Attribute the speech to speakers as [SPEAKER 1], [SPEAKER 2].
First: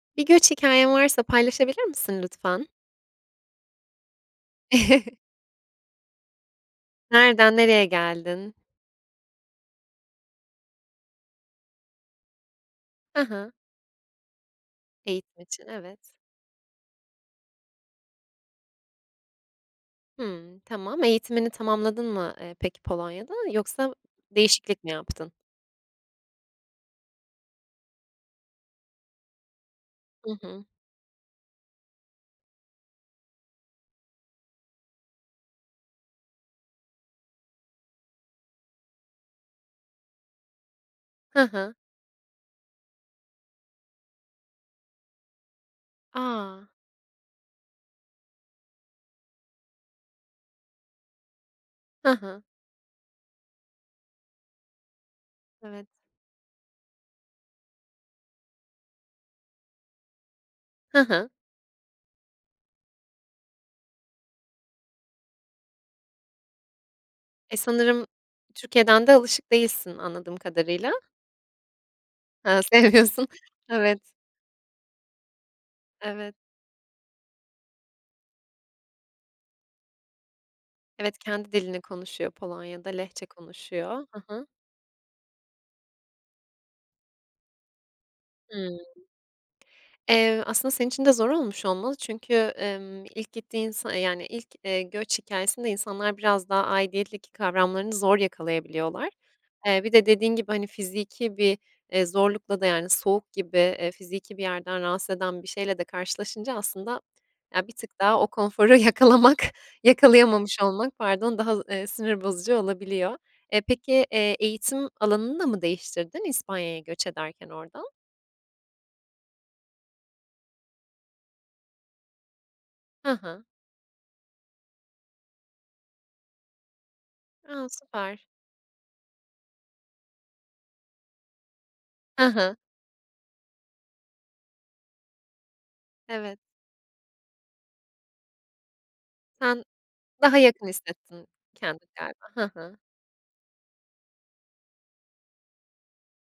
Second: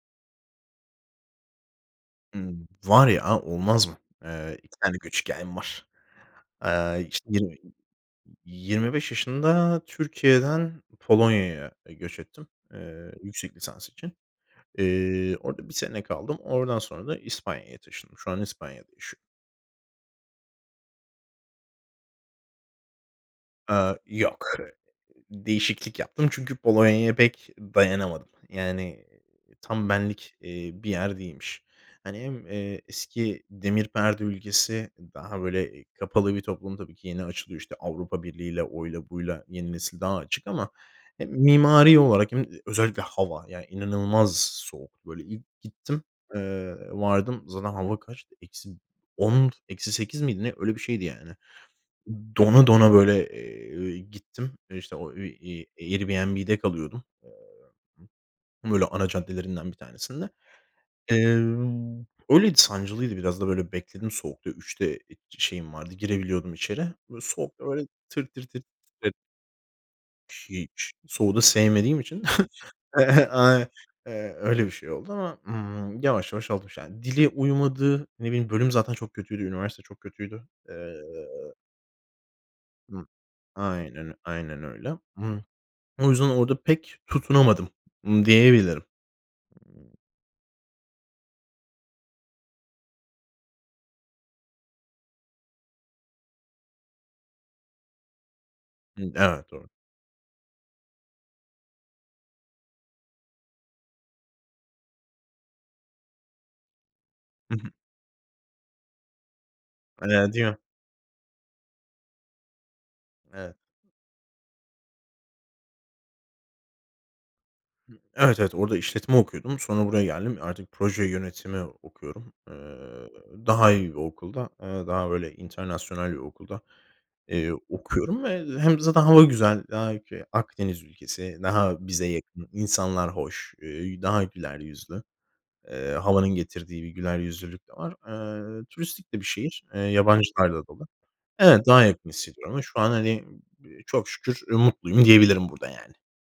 [SPEAKER 1] Bir göç hikâyen varsa paylaşabilir misin lütfen?
[SPEAKER 2] Hımm. Var ya, olmaz mı? Eee, 2 tane göç hikâyem var. Eee, işte yirmi
[SPEAKER 1] Nereden nereye geldin?
[SPEAKER 2] yi yirmi beş yaşında Türkiye'den Polonya'ya göç ettim, eee,
[SPEAKER 1] Hı hı.
[SPEAKER 2] yüksek lisans için. Eee,
[SPEAKER 1] Eğitim için,
[SPEAKER 2] orada bir sene
[SPEAKER 1] evet.
[SPEAKER 2] kaldım. Oradan sonra da İspanya'ya taşındım. Şu anda İspanya'da yaşıyorum.
[SPEAKER 1] Hımm tamam, eğitimini tamamladın mı, eee, peki Polonya'da yoksa
[SPEAKER 2] Aaa, yok. Hı
[SPEAKER 1] değişiklik mi yaptın?
[SPEAKER 2] değişiklik yaptım çünkü Polonya'ya pek dayanamadım. Yani, iii, tam
[SPEAKER 1] Hı
[SPEAKER 2] benlik,
[SPEAKER 1] hı.
[SPEAKER 2] eee, bir yer değilmiş. Hani hem, eee, eski Demir Perde ülkesi daha böyle kapalı bir toplum tabii ki yeni açılıyor işte Avrupa Birliği'yle, oyla, buyla yeni nesil daha açık ama, e,
[SPEAKER 1] Hı hı.
[SPEAKER 2] mimari olarak hem özellikle hava yani inanılmaz soğuk böyle. İlk gittim,
[SPEAKER 1] A!
[SPEAKER 2] eee, vardım zaten hava kaçtı eksi 10 eksi 8 miydi ne öyle bir şeydi yani.
[SPEAKER 1] Hı hı.
[SPEAKER 2] Dona dona böyle, eee, gittim e işte o, ııı, ııı,
[SPEAKER 1] Evet.
[SPEAKER 2] Airbnb'de kalıyordum, eee, b böyle ana caddelerinden bir tanesinde.
[SPEAKER 1] Hı
[SPEAKER 2] Eee,
[SPEAKER 1] hı.
[SPEAKER 2] öyleydi sancılıydı biraz da böyle bekledim soğukta. 3'de şeyim vardı. Girebiliyordum içeri. Böyle
[SPEAKER 1] E,
[SPEAKER 2] soğukta böyle
[SPEAKER 1] sanırım
[SPEAKER 2] tir tir tir
[SPEAKER 1] Türkiye'den
[SPEAKER 2] titredim.
[SPEAKER 1] de alışık değilsin anladığım
[SPEAKER 2] Hiç.
[SPEAKER 1] kadarıyla.
[SPEAKER 2] Soğuğu da sevmediğim için
[SPEAKER 1] Ha, sevmiyorsun.
[SPEAKER 2] [unintelligible]
[SPEAKER 1] Evet.
[SPEAKER 2] eee, öyle bir şey oldu ama, ımm, yavaş
[SPEAKER 1] Evet.
[SPEAKER 2] yavaş alış yani dili uymadı, ne bileyim bölüm zaten çok kötüydü, üniversite çok kötüydü. Eee
[SPEAKER 1] Evet, kendi dilini konuşuyor Polonya da
[SPEAKER 2] Hı.
[SPEAKER 1] Lehçe konuşuyor.
[SPEAKER 2] Aynen öyl
[SPEAKER 1] Hı hı.
[SPEAKER 2] aynen öyle. Imm, o yüzden orada pek tutunamadım, ımm,
[SPEAKER 1] Hımm.
[SPEAKER 2] diyebilirim, ımm
[SPEAKER 1] Eee, aslında senin için de zor olmuş olmalı çünkü, emm, ilk gittiğin sa yani ilk, eee, göç hikâyesinde insanlar biraz daha aidiyetteki kavramlarını zor yakalayabiliyorlar.
[SPEAKER 2] [unintelligible]
[SPEAKER 1] Eee, bir de dediğin gibi hani fiziki bir, eee, zorlukla da yani soğuk gibi, eee, fiziki bir yerden rahatsız eden bir şeyle de karşılaşınca aslında
[SPEAKER 2] Hı
[SPEAKER 1] ya
[SPEAKER 2] hı.
[SPEAKER 1] bir tık daha o konforu yakalamak yakalayamamış
[SPEAKER 2] [unintelligible]
[SPEAKER 1] olmak, pardon, daha, ııı, sinir bozucu olabiliyor.
[SPEAKER 2] Evet.
[SPEAKER 1] E, peki, eee, eğitim alanını da mı değiştirdin İspanya'ya göç ederken oradan?
[SPEAKER 2] Evet, evet. Orada işletme okuyordum. Sonra buraya geldim. Artık proje yönetimi okuyorum. Eee,
[SPEAKER 1] Hı hı.
[SPEAKER 2] daha iyi bir okulda, ııı, daha böyle internasyonal bir okulda, eee,
[SPEAKER 1] A,
[SPEAKER 2] okuyorum
[SPEAKER 1] süper.
[SPEAKER 2] ve hem zaten hava güzel, daha ülke Akdeniz ülkesi, daha bize
[SPEAKER 1] Hı
[SPEAKER 2] yakın
[SPEAKER 1] hı.
[SPEAKER 2] insanlar hoş, eee, daha güler yüzlü, eee, havanın
[SPEAKER 1] Evet.
[SPEAKER 2] getirdiği bir güler yüzlülük de var. Eee, turistik de bir şehir,
[SPEAKER 1] Sen
[SPEAKER 2] eee,
[SPEAKER 1] daha
[SPEAKER 2] yabancılarla
[SPEAKER 1] yakın
[SPEAKER 2] dolu.
[SPEAKER 1] hissettin
[SPEAKER 2] Evet, daha
[SPEAKER 1] kendini
[SPEAKER 2] yakın
[SPEAKER 1] galiba. Hı
[SPEAKER 2] hissediyorum ama
[SPEAKER 1] hı.
[SPEAKER 2] şu an, hani, ımm, b çok şükür mutluyum diyebilirim burada, yani.